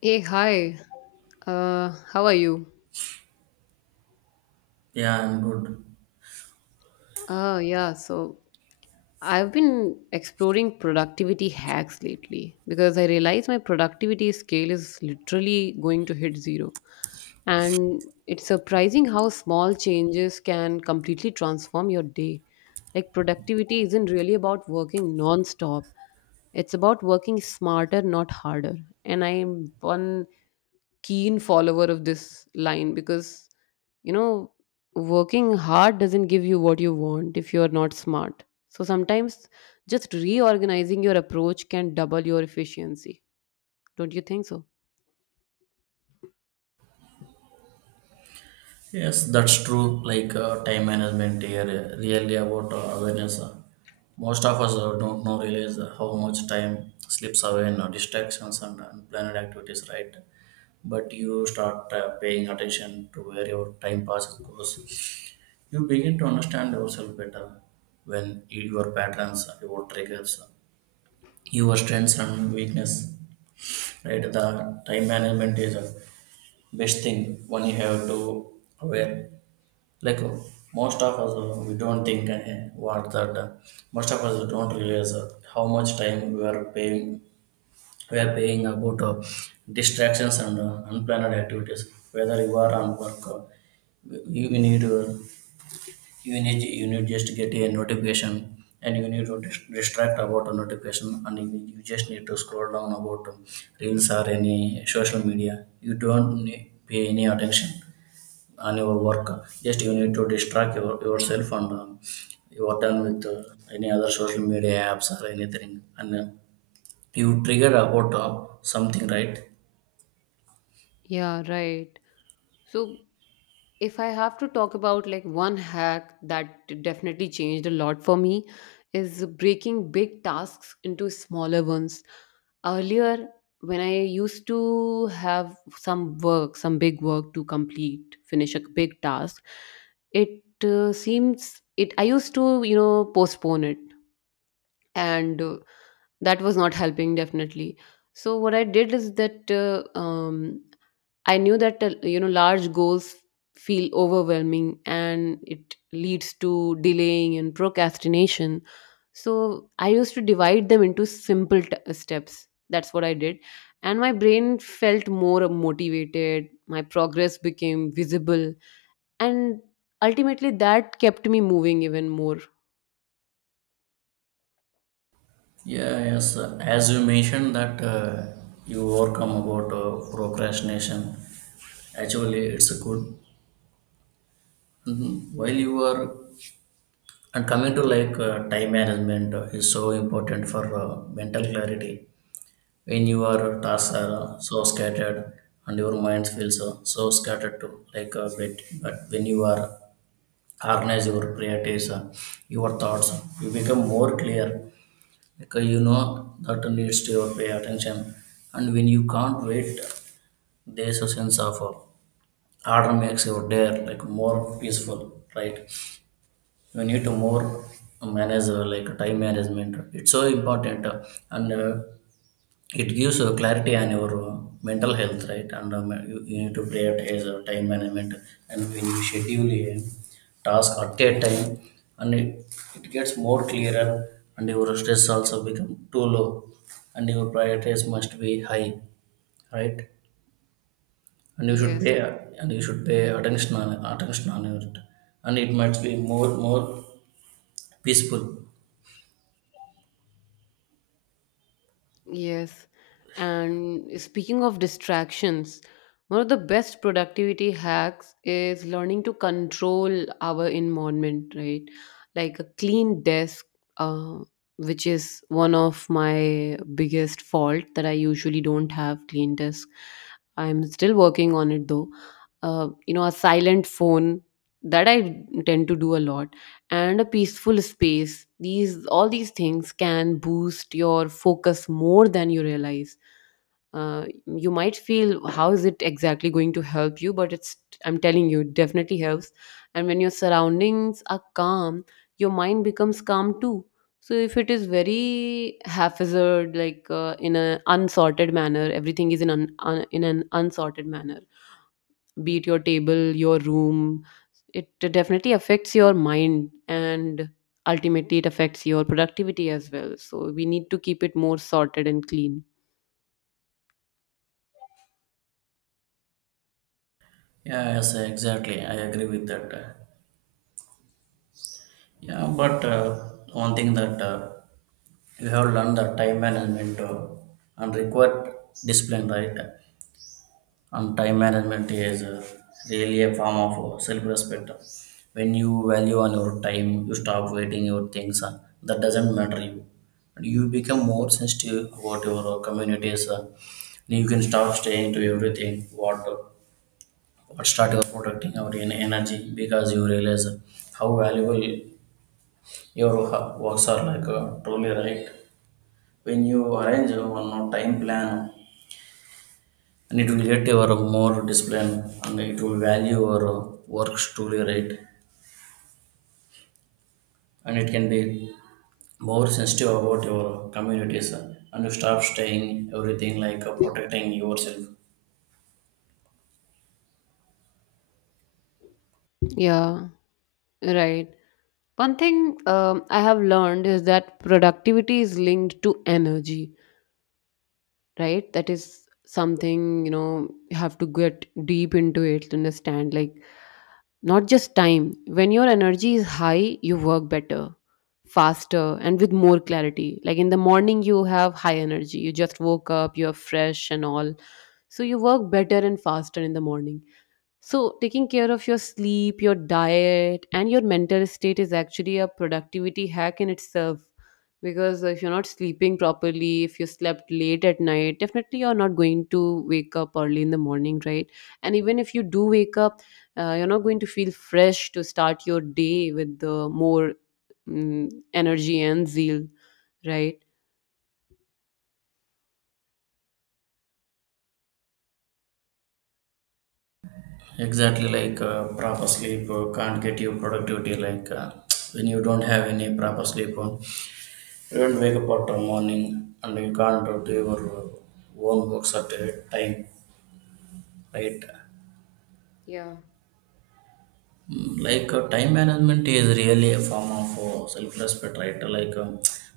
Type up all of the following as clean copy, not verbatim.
Hey, hi. How are you? Yeah, I'm good. Yeah, so I've been exploring productivity hacks lately because I realize my productivity scale is literally going to hit zero. And it's surprising how small changes can completely transform your day. Like, productivity isn't really about working non-stop. It's about working smarter, not harder. And I am one keen follower of this line because you know working hard doesn't give you what you want if you're not smart. So sometimes just reorganizing your approach can double your efficiency, don't you think so? Yes, that's true. Like time management here, really about awareness. Most of us don't know realize how much time slips away in distractions and unplanned activities, right? But you start paying attention to where your time passes goes. You begin to understand yourself better when your patterns, your triggers, your strengths and weakness, right? The time management is a best thing when you have to aware like most of us we don't think ahead what that most of us don't realize how much time we are paying about distractions and unplanned activities whether you are on work you need you need you need just get a notification and you need to distract about a notification and you just need to scroll down about reels or any social media you don't need, pay any attention on your work. Just you need to distract yourself and you are done with any other social media apps or anything. And you trigger about something, right? Yeah, right. So, if I have to talk about like one hack that definitely changed a lot for me is breaking big tasks into smaller ones. Earlier, when I used to have some work, some big work to complete, finish a big task, it seems it I used to, you know, postpone it, and that was not helping definitely. So what I did is that I knew that you know large goals feel overwhelming and it leads to delaying and procrastination. So I used to divide them into simple steps. That's what I did. And my brain felt more motivated. My progress became visible. And ultimately, that kept me moving even more. Yeah, yes. As you mentioned that you overcome about procrastination. Actually, it's a good. Mhm. While you are and coming to like time management is so important for mental clarity when your tasks are so scattered and your mind feels so scattered too, like a bit. But when you are organize your priorities, your thoughts, you become more clear because you know that needs to your pay attention. And when you can't wait, there's a sense of order makes your day like more peaceful, right? You need to more manage like time management. It's so important, and it gives you clarity on your mental health, right? And you need to prioritize your time management, and when you schedule a task at a time, and it gets more clearer, and your stress also become too low, and your priorities must be high, right? And you should Yes. pay and you should pay attention on attention on it, and it might be more more peaceful. Yes. And speaking of distractions, one of the best productivity hacks is learning to control our environment, right? Like a clean desk, uh, which is one of my biggest fault that I usually don't have clean desk. I'm still working on it though. You know, a silent phone that I tend to do a lot, and a peaceful space. These all these things can boost your focus more than you realize. You might feel how is it exactly going to help you, but it's I'm telling you, it definitely helps. And when your surroundings are calm, your mind becomes calm too. So if it is very haphazard, like in an unsorted manner, everything is in an unsorted manner, be it your table, your room. It definitely affects your mind, and ultimately it affects your productivity as well. So we need to keep it more sorted and clean. Yeah, yes, exactly, I agree with that. Yeah, but one thing that you have learned the time management and required discipline, right? And time management is really a form of self-respect. When you value on your time you stop waiting your things that doesn't matter you, and you become more sensitive about your communities and you can stop staying to everything what start your protecting your energy because you realize how valuable your works are like truly, right? When you arrange a one more time plan, and it will get your more discipline, and it will value your works truly, right, and it can be more sensitive about your communities, and you stop staying everything like protecting yourself. Yeah, right. One thing I have learned is that productivity is linked to energy, right? That is something, you know, you have to get deep into it to understand, like not just time. When your energy is high you work better, faster and with more clarity. Like in the morning you have high energy, you just woke up, you're fresh and all, so you work better and faster in the morning. So, taking care of your sleep, your diet, and your mental state is actually a productivity hack in itself. Because if you're not sleeping properly, if you slept late at night, definitely you're not going to wake up early in the morning, right? And even if you do wake up, you're not going to feel fresh to start your day with the more mm energy and zeal, right? Exactly, like proper sleep can't get you productivity like when you don't have any proper sleep. You don't wake up at morning and you can't do your own works at a time, right? Yeah. Mm, like time management is really a form of self-respect, right, like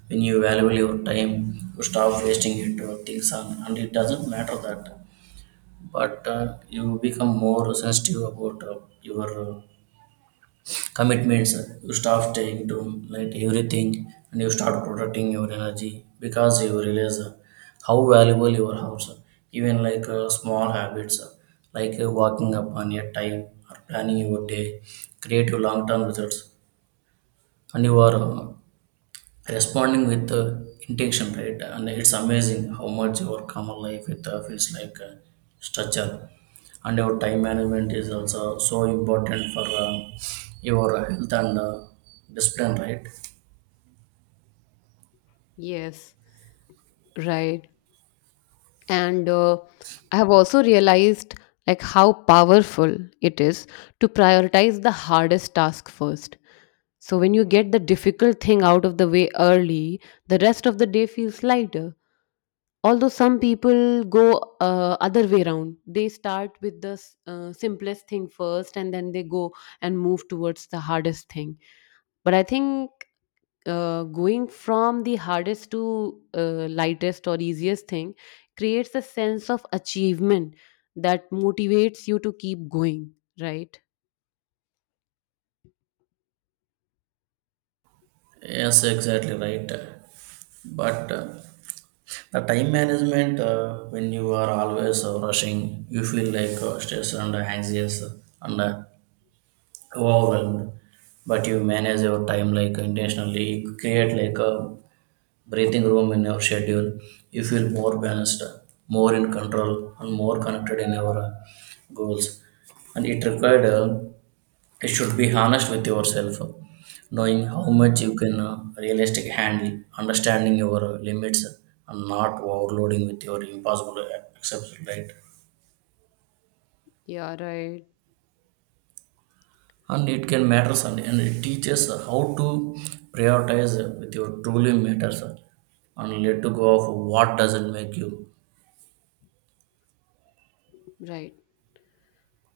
when you value your time you stop wasting it things on, and it doesn't matter that, but you become more sensitive about your commitments, you start taking to like everything, and you start protecting your energy because you realize how valuable your house even like small habits like walking up on your time or planning your day create your long-term results, and you are responding with the intention, right? And it's amazing how much your common life it feels like a structure, and your time management is also so important for your health and discipline, right? Yes, right. And I have also realized like how powerful it is to prioritize the hardest task first. So when you get the difficult thing out of the way early, the rest of the day feels lighter. Although some people go other way around, they start with the simplest thing first and then they go and move towards the hardest thing. But I think going from the hardest to lightest or easiest thing creates a sense of achievement that motivates you to keep going, right? Yes, exactly, right. But the time management when you are always rushing you feel like stressed and anxious, and wow, then, but you manage your time like intentionally. You create like a breathing room in your schedule. You feel more balanced, more in control, and more connected in your goals. And it required, you should be honest with yourself, knowing how much you can realistic handle, understanding your limits, and not overloading with your impossible acceptance, right? Yeah, right. And it can matters, and it teaches how to prioritize with your truly matters and let to go of what doesn't make you. Right.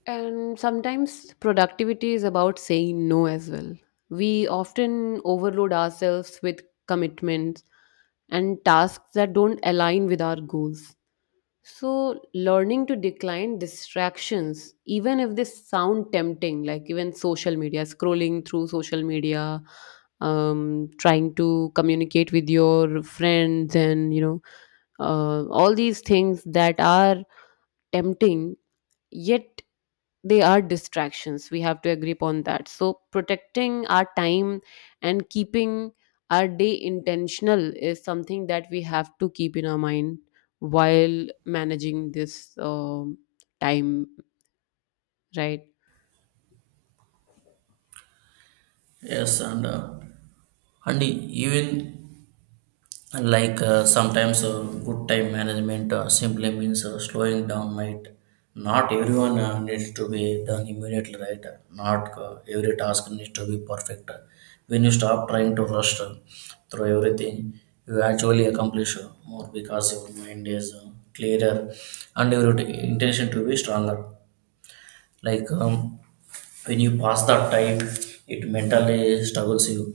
And sometimes productivity is about saying no as well. We often overload ourselves with commitments and tasks that don't align with our goals. So, learning to decline distractions, even if they sound tempting, like even social media, scrolling through social media, trying to communicate with your friends, and all these things that are tempting, yet they are distractions, we have to agree upon that. So protecting our time and keeping our day intentional is something that we have to keep in our mind while managing this time, right? Yes, and even, and like sometimes good time management simply means slowing down, right? Not everyone needs to be done immediately, right? Not every task needs to be perfect. When you stop trying to rush through everything you actually accomplish more because your mind is clearer and your intention to be stronger. Like when you pass that time it mentally struggles you,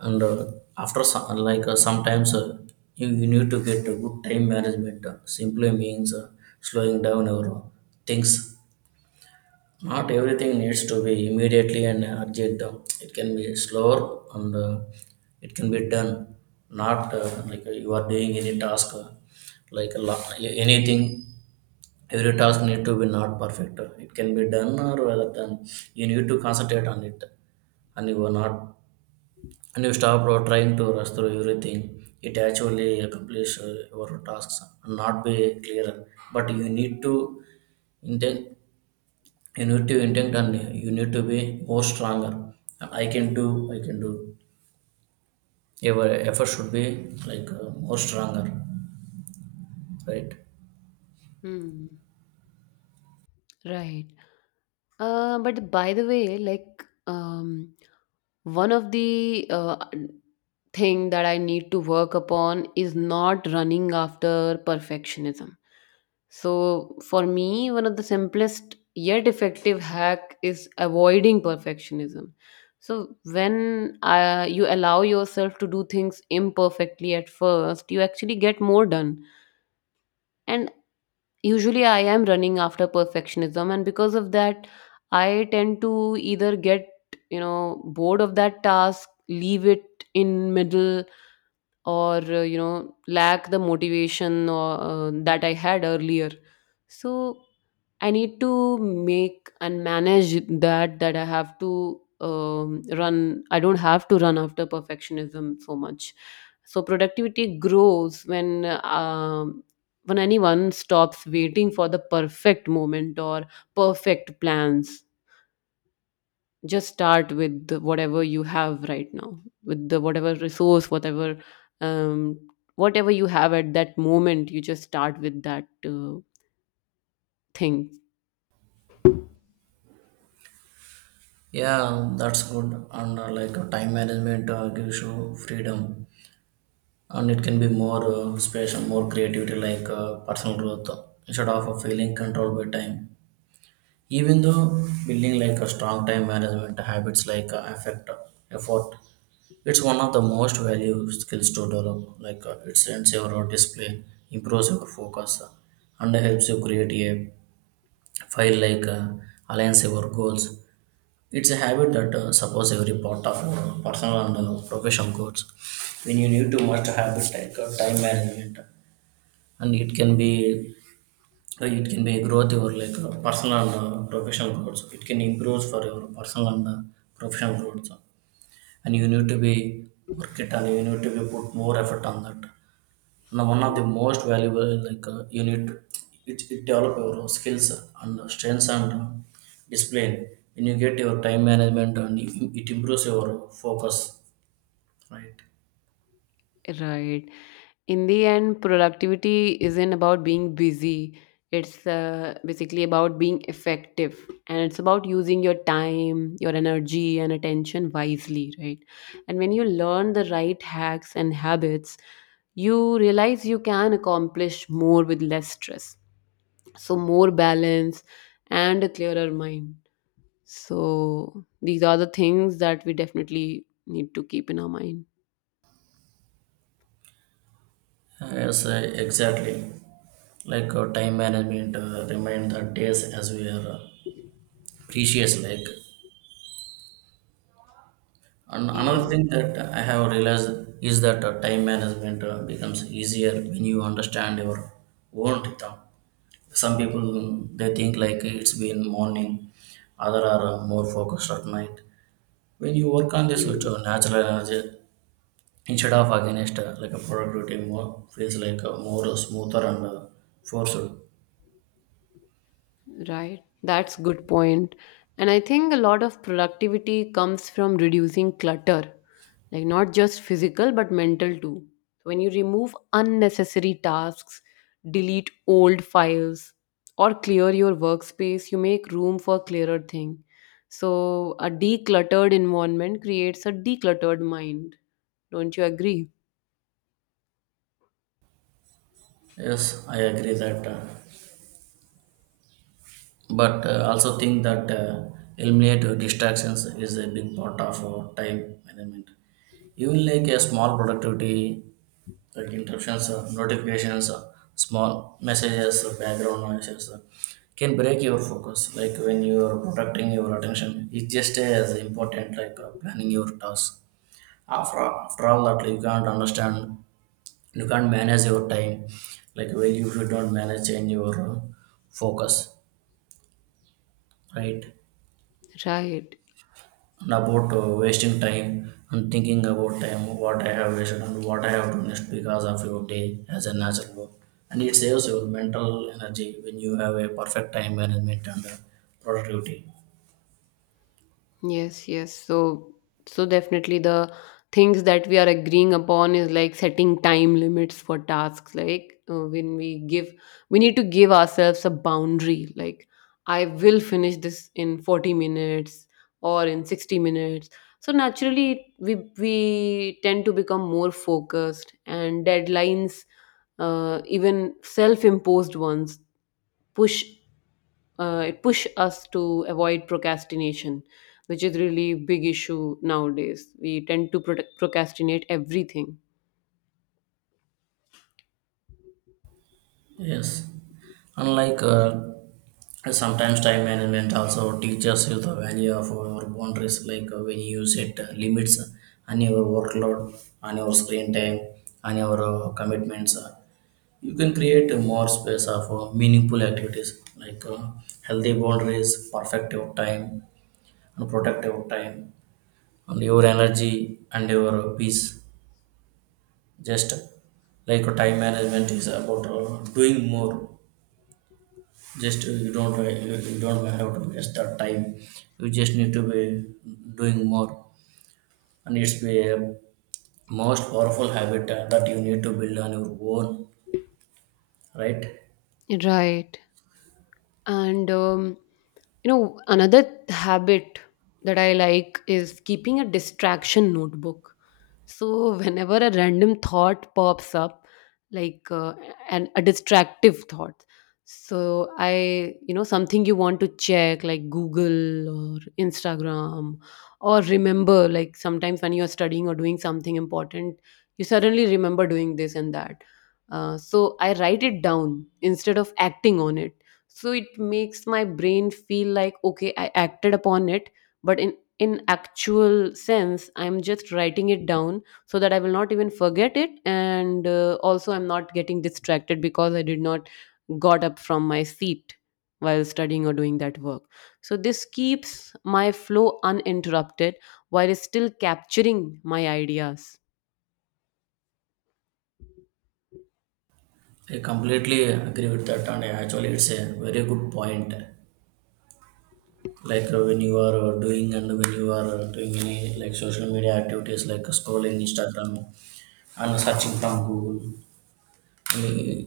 and after some, like sometimes you need to get a good time management simply means slowing down your things. Not everything needs to be immediately and urgent, it can be slower, and it can be done. Not like you are doing any task like a lot, anything every task need to be not perfect, it can be done or rather than you need to concentrate on it, and you were not, and you stop trying to rush through everything, it actually accomplish your tasks and not be clear, but you need to intent, you need to intent and you need to be more stronger, and I can do, I can do, your effort should be like more stronger, right? Hmm. Right. But by the way, like one of the thing that I need to work upon is not running after perfectionism. So for me, one of the simplest yet effective hack is avoiding perfectionism. So when you allow yourself to do things imperfectly at first, you actually get more done. And usually, I am running after perfectionism, and because of that, I tend to either get, you know, bored of that task, leave it in middle, or you know, lack the motivation or, that I had earlier. So I need to make and manage that that I have to run. I don't have to run after perfectionism so much. So productivity grows when anyone stops waiting for the perfect moment or perfect plans. Just start with the- whatever you have right now, with the whatever resource, whatever um, whatever you have at that moment. You just start with that thing, Yeah, that's good. And like time management gives you freedom, and it can be more space and more creativity like personal growth, instead of feeling controlled by time. Even though building like a strong time management habits like affect effort, it's one of the most valuable skills to develop. Like it sends your display, improves your focus, and helps you create a file like aligns your goals. It's a habit that supports every part of your personal and professional goals. When you need to master habit like time management, and it can be it can be growth your like personal and professional growth. So, it can improve for your personal and professional growth. So, and you need to be work it and you need to be put more effort on that. And one of the most valuable like you need to, it develop your skills and strengths and discipline. When you get your time management and it improves your focus, right? right? In the end productivity isn't about being busy, it's basically about being effective, and it's about using your time, your energy and attention wisely, right? And when you learn the right hacks and habits, you realize you can accomplish more with less stress, so more balance and a clearer mind. So these are the things that we definitely need to keep in our mind. Yes, exactly, like time management remind the days as we are precious like, and another Yes. thing that I have realized is that time management becomes easier when you understand your own rhythm. Some people mm, they think like it's been morning, other are more focused at night. When you work on this with natural energy instead of against like a productivity more feels like more smoother and forceful. Right. That's good point. And I think a lot of productivity comes from reducing clutter, like not just physical but mental too. When you remove unnecessary tasks, delete old files, or clear your workspace, you make room for clearer thing. So a decluttered environment creates a decluttered mind. Don't you agree? Yes, I agree that. But also think that eliminate your distractions is a big part of our time management, even like a small productivity like interruptions notifications small messages background noises can break your focus, like when you are protecting your attention it's just as important like planning your tasks. After all that you can't understand you can't manage your time like well if you don't manage change your focus, right? Right. About wasting time and thinking about time what I have wasted and what I have done next because of your day as a natural work. And it saves your mental energy when you have a perfect time management and productivity. Yes, yes. So, so definitely the things that we are agreeing upon is like setting time limits for tasks. Like when we give, we need to give ourselves a boundary. Like I will finish this in 40 minutes or in 60 minutes. So naturally, we tend to become more focused, and deadlines, even self-imposed ones, push it push us to avoid procrastination, which is really big issue nowadays. We tend to procrastinate everything, Yes. Unlike sometimes time management also teaches you the value of your boundaries, like when you set limits on your workload, on your screen time, on your commitments. You can create a more space of meaningful activities like healthy boundaries, perfect your time, and protect your time, and your energy and your peace. Just like time management is about doing more. Just you don't have to waste that time. You just need to be doing more, and it's be a most powerful habit that you need to build on your own, right? right? And you know, another habit that I like is keeping a distraction notebook. So whenever a random thought pops up, like an a distractive thought, so I, you know, something you want to check like Google or Instagram, or remember like sometimes when you are studying or doing something important, you suddenly remember doing this and that. So I write it down instead of acting on it. So it makes my brain feel like okay, I acted upon it, but in actual sense I'm just writing it down so that I will not even forget it, and also I'm not getting distracted because I did not got up from my seat while studying or doing that work. So this keeps my flow uninterrupted while still capturing my ideas. I completely agree with that, and actually, it's a very good point. Like when you are doing any like social media activities like scrolling Instagram and searching from Google you-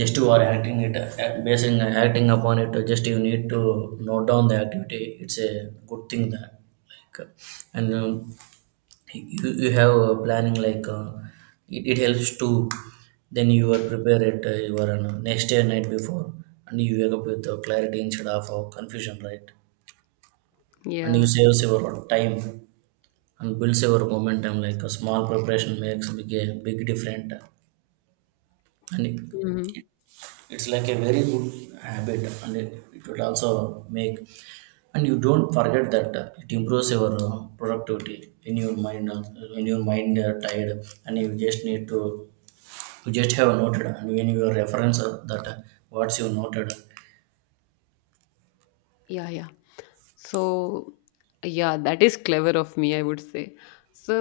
just you are acting it basing acting upon it, just you need to note down the activity. It's a good thing that like uh, and you have a planning like it helps to, then you are prepare it you are next day night before, and you wake up with clarity instead of confusion, right? And you Yeah. saves your time and builds your momentum, like a small preparation makes big a big difference. and it- Mhm. it's like a very good habit, it will also make, and you don't forget that. It improves your productivity in your mind, when your mind tired, and you just need to, you just have noted, and when you reference that what's you noted. Yeah, yeah. So, yeah, that is clever of me, I would say. So,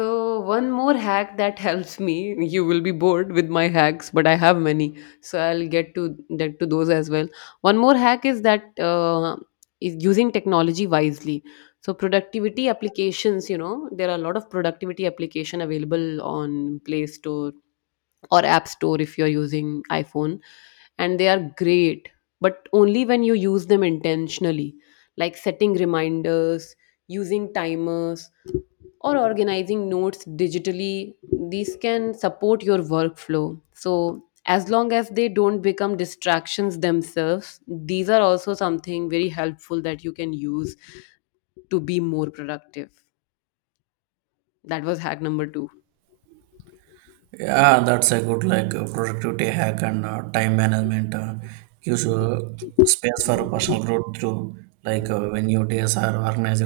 one more hack that helps me. You will be bored with my hacks, but I have many, so I'll get to those as well. One more hack is that is using technology wisely. So, productivity applications, you know, there are a lot of productivity application available on Play Store or app store if you're using iPhone, and they are great, but only when you use them intentionally, like setting reminders, using timers, or organizing notes digitally. These can support your workflow so as long as they don't become distractions themselves, these are also something very helpful that you can use to be more productive. That was hack number 2. Yeah, that's a good like productivity hack, and time management gives you space for personal growth too. Like when your days are organized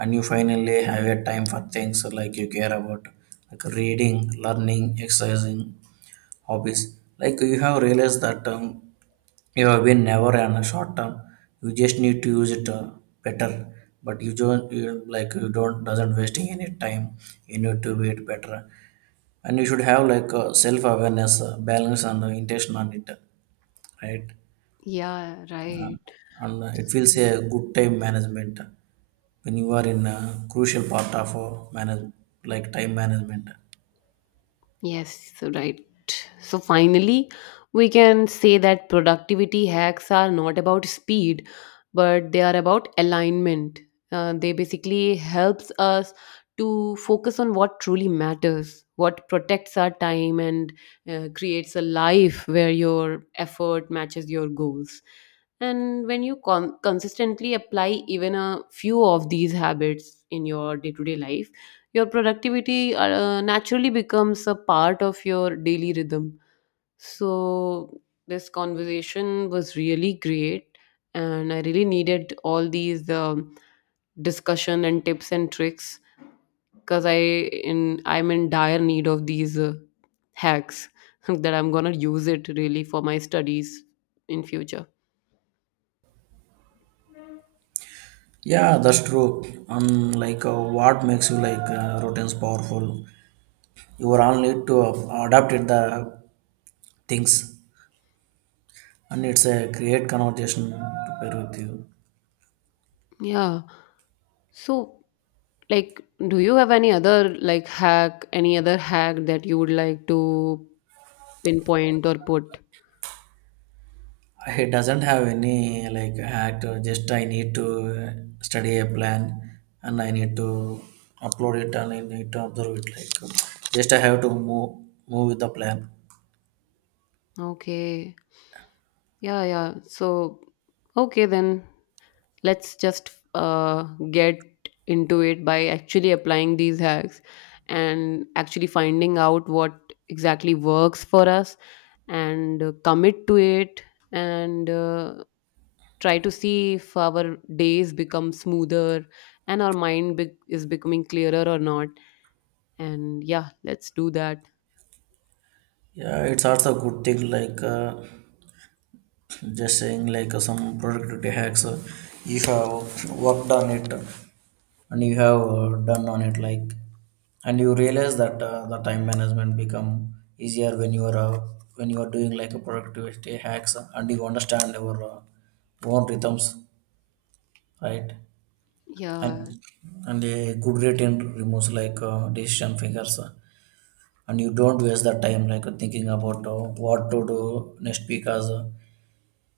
and you finally have a time for things like you care about, like reading, learning, exercising, hobbies. Like you have realized that you have been never on a short term. You just need to use it better. But you don't you, like you don't doesn't wasting any time. You need to be it better, and you should have like self awareness, balance, and intention on it, right? Yeah, Uh, right. and it feels a good time management when you are in a crucial part of manage, like time management. Yes, so right. So finally, we can say that productivity hacks are not about speed, but they are about alignment. They basically helps us to focus on what truly matters, what protects our time and creates a life where your effort matches your goals. And when you consistently apply even a few of these habits in your day to day life, your productivity naturally becomes a part of your daily rhythm. So, this conversation was really great, and I really needed all these discussion and tips and tricks because in I'm in dire need of these hacks that I'm gonna use it really for my studies in future. Yeah, that's true. And like what makes you like routines powerful? You are all need to adapt it the things, and it's a create conversation to pair with you. Yeah. So, like, do you have any other like hack, any other hack that you would like to pinpoint or put? He doesn't have any like hack. Just I need to study a plan, and I need to upload it, and I need to observe it. Like just I have to move with the plan. Okay. Yeah, yeah. So, okay, then let's just get into it by actually applying these hacks and actually finding out what exactly works for us and commit to it and try to see if our days become smoother and our is becoming clearer or not, and yeah, let's do that. Yeah, it's also a good thing. Like. Just saying like some productivity hacks, you have worked on it, and you have done on it, like, and you realize that the time management become easier when you are doing like a productivity hacks, and you understand your own rhythms, right? and Yeah. and a good routine removes like decision fingers, and you don't waste the time like thinking about what to do next, because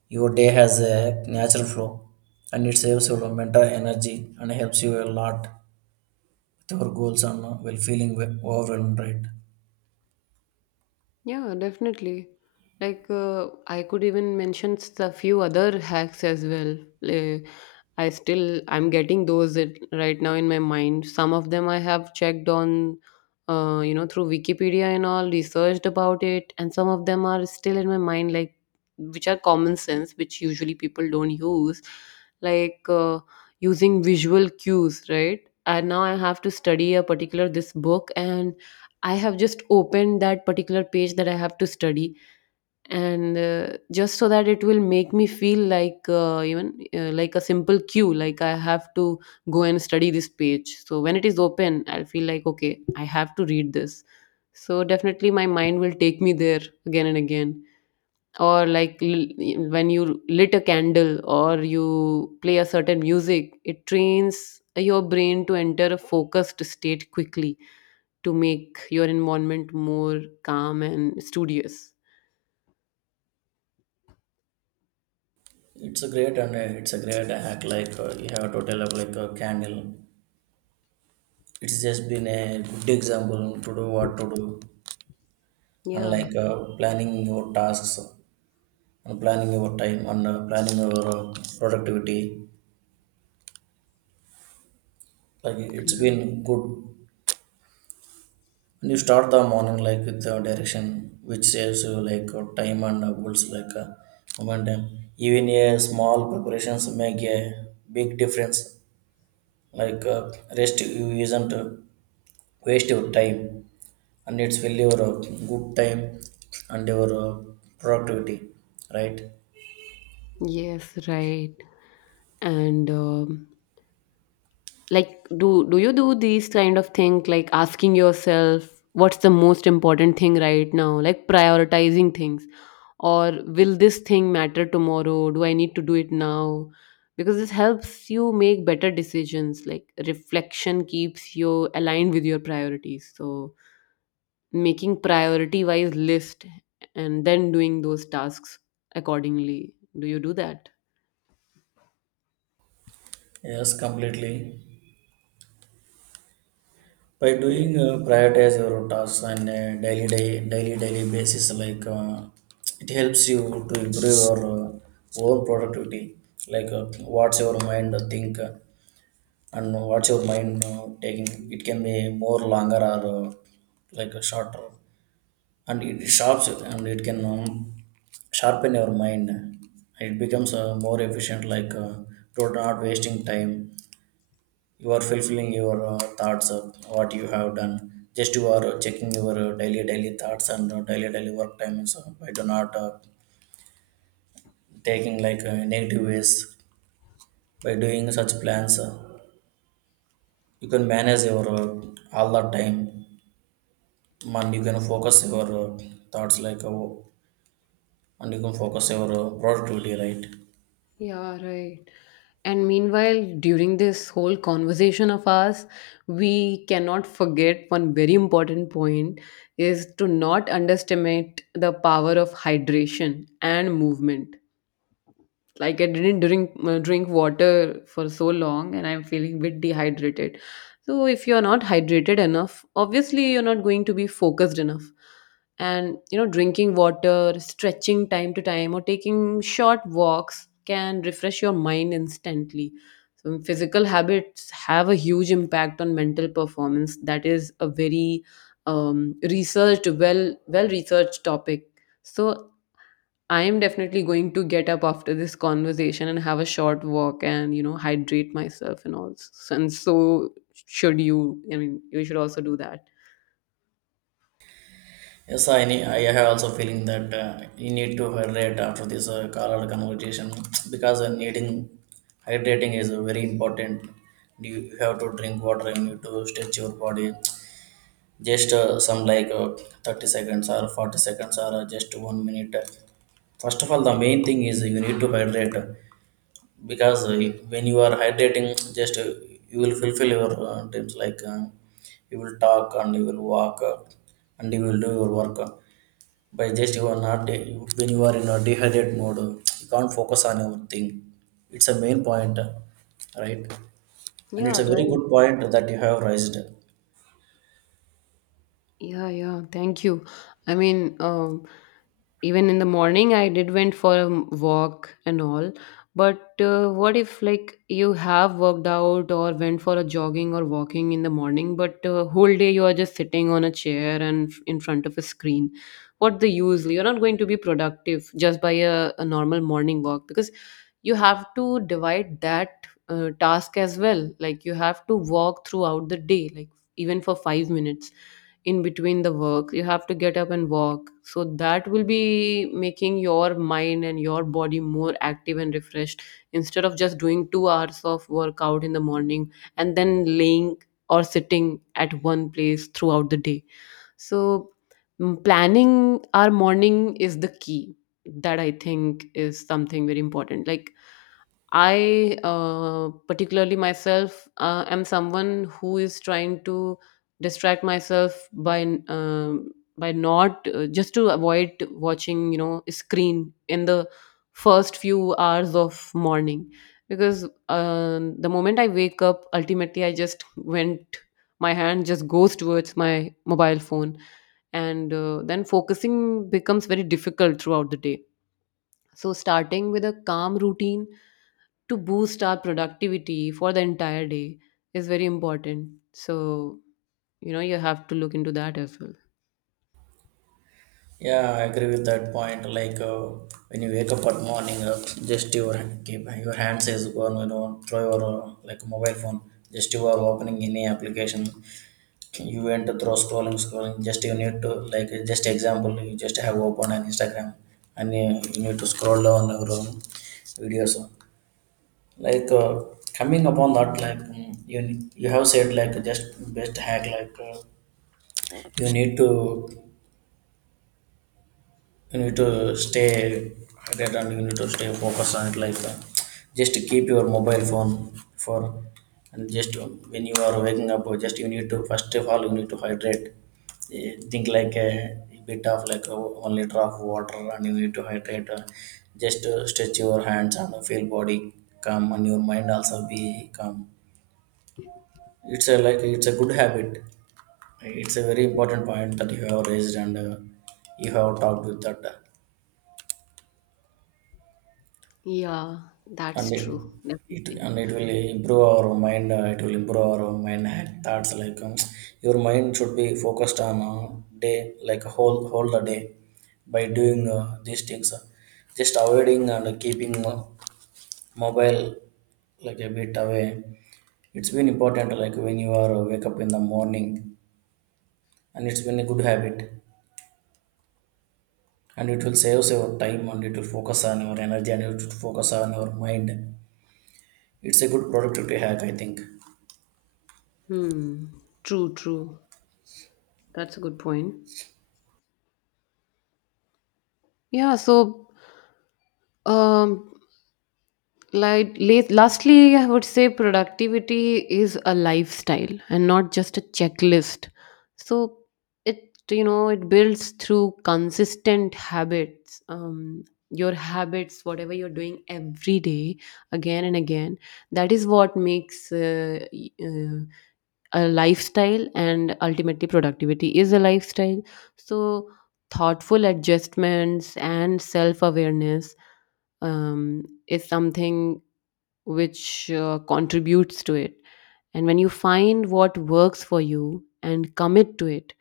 your day has a natural flow, and it saves your mental energy and helps you a lot with your goals, and well feeling overwhelmed, right? Yeah, definitely. I could even mention a few other hacks as well. Uh, I'm getting those it, right now in my mind. Some of them I have checked on, you know, through Wikipedia and all, researched about it, and some of them are still in my mind, like which are common sense, which usually people don't use, like uh, using visual cues, right? And now I have to study a particular this book, and I have just opened that particular page that I have to study, and just so that it will make me feel like even like a simple cue, like I have to go and study this page. So when it is open, I'll feel like, okay, I have to read this. So definitely, my mind will take me there again and again. Or like when you lit a candle or you play a certain music, it trains your brain to enter a focused state quickly to make your environment more calm and studious. It's a great and it's a great hack. Like you have to tell up like a candle. It's just been a good example to do what to do, and Yeah. like planning your tasks, and planning your time, and planning your productivity. Like it's Okay. been good. And you start the morning like with the direction, which saves you like time and builds like momentum. Even a small preparations make a big difference, like rest you isn't waste your time, and it's will your good time and your productivity, right? Yes, right. And like, do you do these kind of things like asking yourself what's the most important thing right now, like prioritizing things, or will this thing matter tomorrow? Do I need to do it now? Because this helps you make better decisions. Like reflection keeps you aligned with your priorities. So making priority wise list and then doing those tasks accordingly, do you do that? Yes, completely. By Yeah, doing prioritize your tasks on a daily day daily daily basis, like it helps you to improve your own productivity, like what's your mind think, and what's your mind taking. It can be more longer or like a shorter, and it sharps and it can sharpen your mind. It becomes more efficient, like to not wasting time. You are fulfilling your thoughts of what you have done. Just you are checking your daily daily thoughts and daily daily work times, so by do not taking like negative ways. By doing such plans, you can manage your all the time, and you can focus your thoughts, like and you can focus your productivity, right? yeah, right. And meanwhile, during this whole conversation of ours, we cannot forget one very important point is to not underestimate the power of hydration and movement. Like I didn't drink water for so long, and I'm feeling a bit dehydrated. So if you're not hydrated enough, obviously you're not going to be focused enough. And you know, drinking water, stretching time to time, or taking short walks can refresh your mind instantly. So physical habits have a huge impact on mental performance. That is a very researched, well researched topic. So I am definitely going to get up after this conversation and have a short walk and, you know, hydrate myself and all. And so should you. I mean, you should also do that. Yes, I have also feeling that you need to hydrate after this color conversation because needing hydrating is very important. You have to drink water, and you need to stretch your body. Just some like 30 seconds or 40 seconds, or just 1 minute. First of all, the main thing is you need to hydrate, because when you are hydrating, just you will fulfill your dreams, like you will talk and you will walk, and you will do your work. By just you are not, when you are in a dehydrated mode, you can't focus on your thing. It's a main point, right? And Yeah, it's a very right. good point that you have raised. Yeah, yeah. Thank you. I mean, even in the morning, I did went for a walk and all. But what if like you have worked out or went for a jogging or walking in the morning, but whole day you are just sitting on a chair and in front of a screen? What the use? You're not going to be productive just by a normal morning walk, because you have to divide that task as well. Like you have to walk throughout the day, like even for 5 minutes in between the work you have to get up and walk, so that will be making your mind and your body more active and refreshed instead of just doing 2 hours of workout in the morning and then laying or sitting at one place throughout the day. So, planning our morning is the key. That I think is something very important. Like I, particularly myself, am someone who is trying to distract myself by not just to avoid watching, you know, screen in the first few hours of morning, because the moment I wake up, ultimately I just went my hand just goes towards my mobile phone, and then focusing becomes very difficult throughout the day. So starting with a calm routine to boost our productivity for the entire day is very important. So, you know, you have to look into that as well. Yeah, I agree with that point. Like when you wake up at morning, just your keep your hands is gone, you know, throw your like mobile phone, just you are opening any application. You went through scrolling scrolling, just you need to like just example, you just have open an Instagram, and you need to scroll down your own videos, like coming upon that like mm, you have said like just best hack. Like you need to, you need to stay hydrated, and you need to stay focused on it, like just keep your mobile phone for, and just when you are waking up, just you need to, first of all, you need to hydrate. Eh, think like a bit of like a 1 liter of water, and you need to hydrate. Just stretch your hands and feel body calm, and your mind also be calm. It's a like it's a good habit. It's a very important point that you have raised, and you have talked with that. Yeah, and that's it, true. it Definitely. and it will improve our mind, it will improve our mind thoughts, like your mind should be focused on day, like whole the day. By doing these things, just avoiding and keeping mobile like a bit away. It's been important, like when you are wake up in the morning, and it's been a good habit, and it will save your time, and it will focus on your energy, and it will focus on your mind. It's a good productivity hack, I think. Hmm. True, true. That's a good point. Yeah, so um lastly, I would say productivity is a lifestyle and not just a checklist. So it, you know, it builds through consistent habits. Your habits, whatever you're doing every day again and again, that is what makes a lifestyle, and ultimately productivity is a lifestyle. So thoughtful adjustments and self awareness is something which contributes to it. And when you find what works for you and commit to it,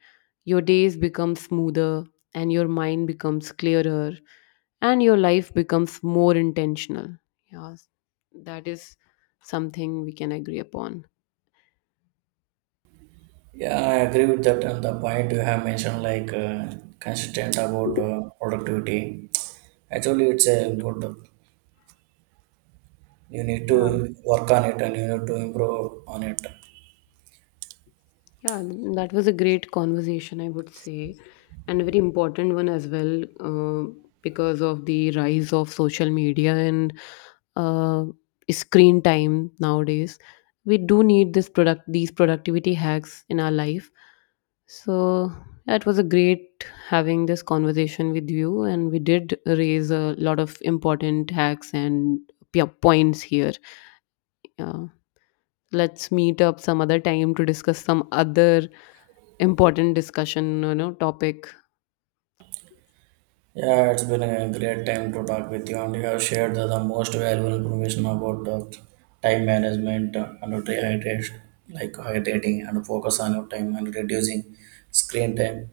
your days become smoother and your mind becomes clearer and your life becomes more intentional. Yes, that is something we can agree upon. Yeah, I agree with that, and the point you have mentioned, like consistent about productivity. Actually, it's a good, you need Yeah. to work on it, and you need to improve on it. Yeah, that was a great conversation, I would say, and a very important one as well, because of the rise of social media and uh, screen time nowadays. We do need these productivity hacks in our life. So yeah, it was a great having this conversation with you, and we did raise a lot of important hacks and points here. Yeah, let's meet up some other time to discuss some other important discussion, you know, topic. Yeah, it's been a great time to talk with you, and you have shared the most valuable information about time management and hydration, like hydrating and focus on your time and reducing screen time.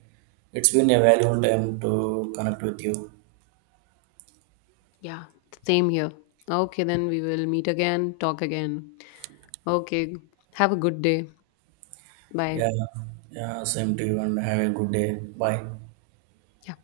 It's been a valuable time to connect with you. Yeah, same here. Okay, then we will meet again, talk again. Okay, have a good day. Bye. Yeah, yeah, same to you, and have a good day. Bye. Yeah.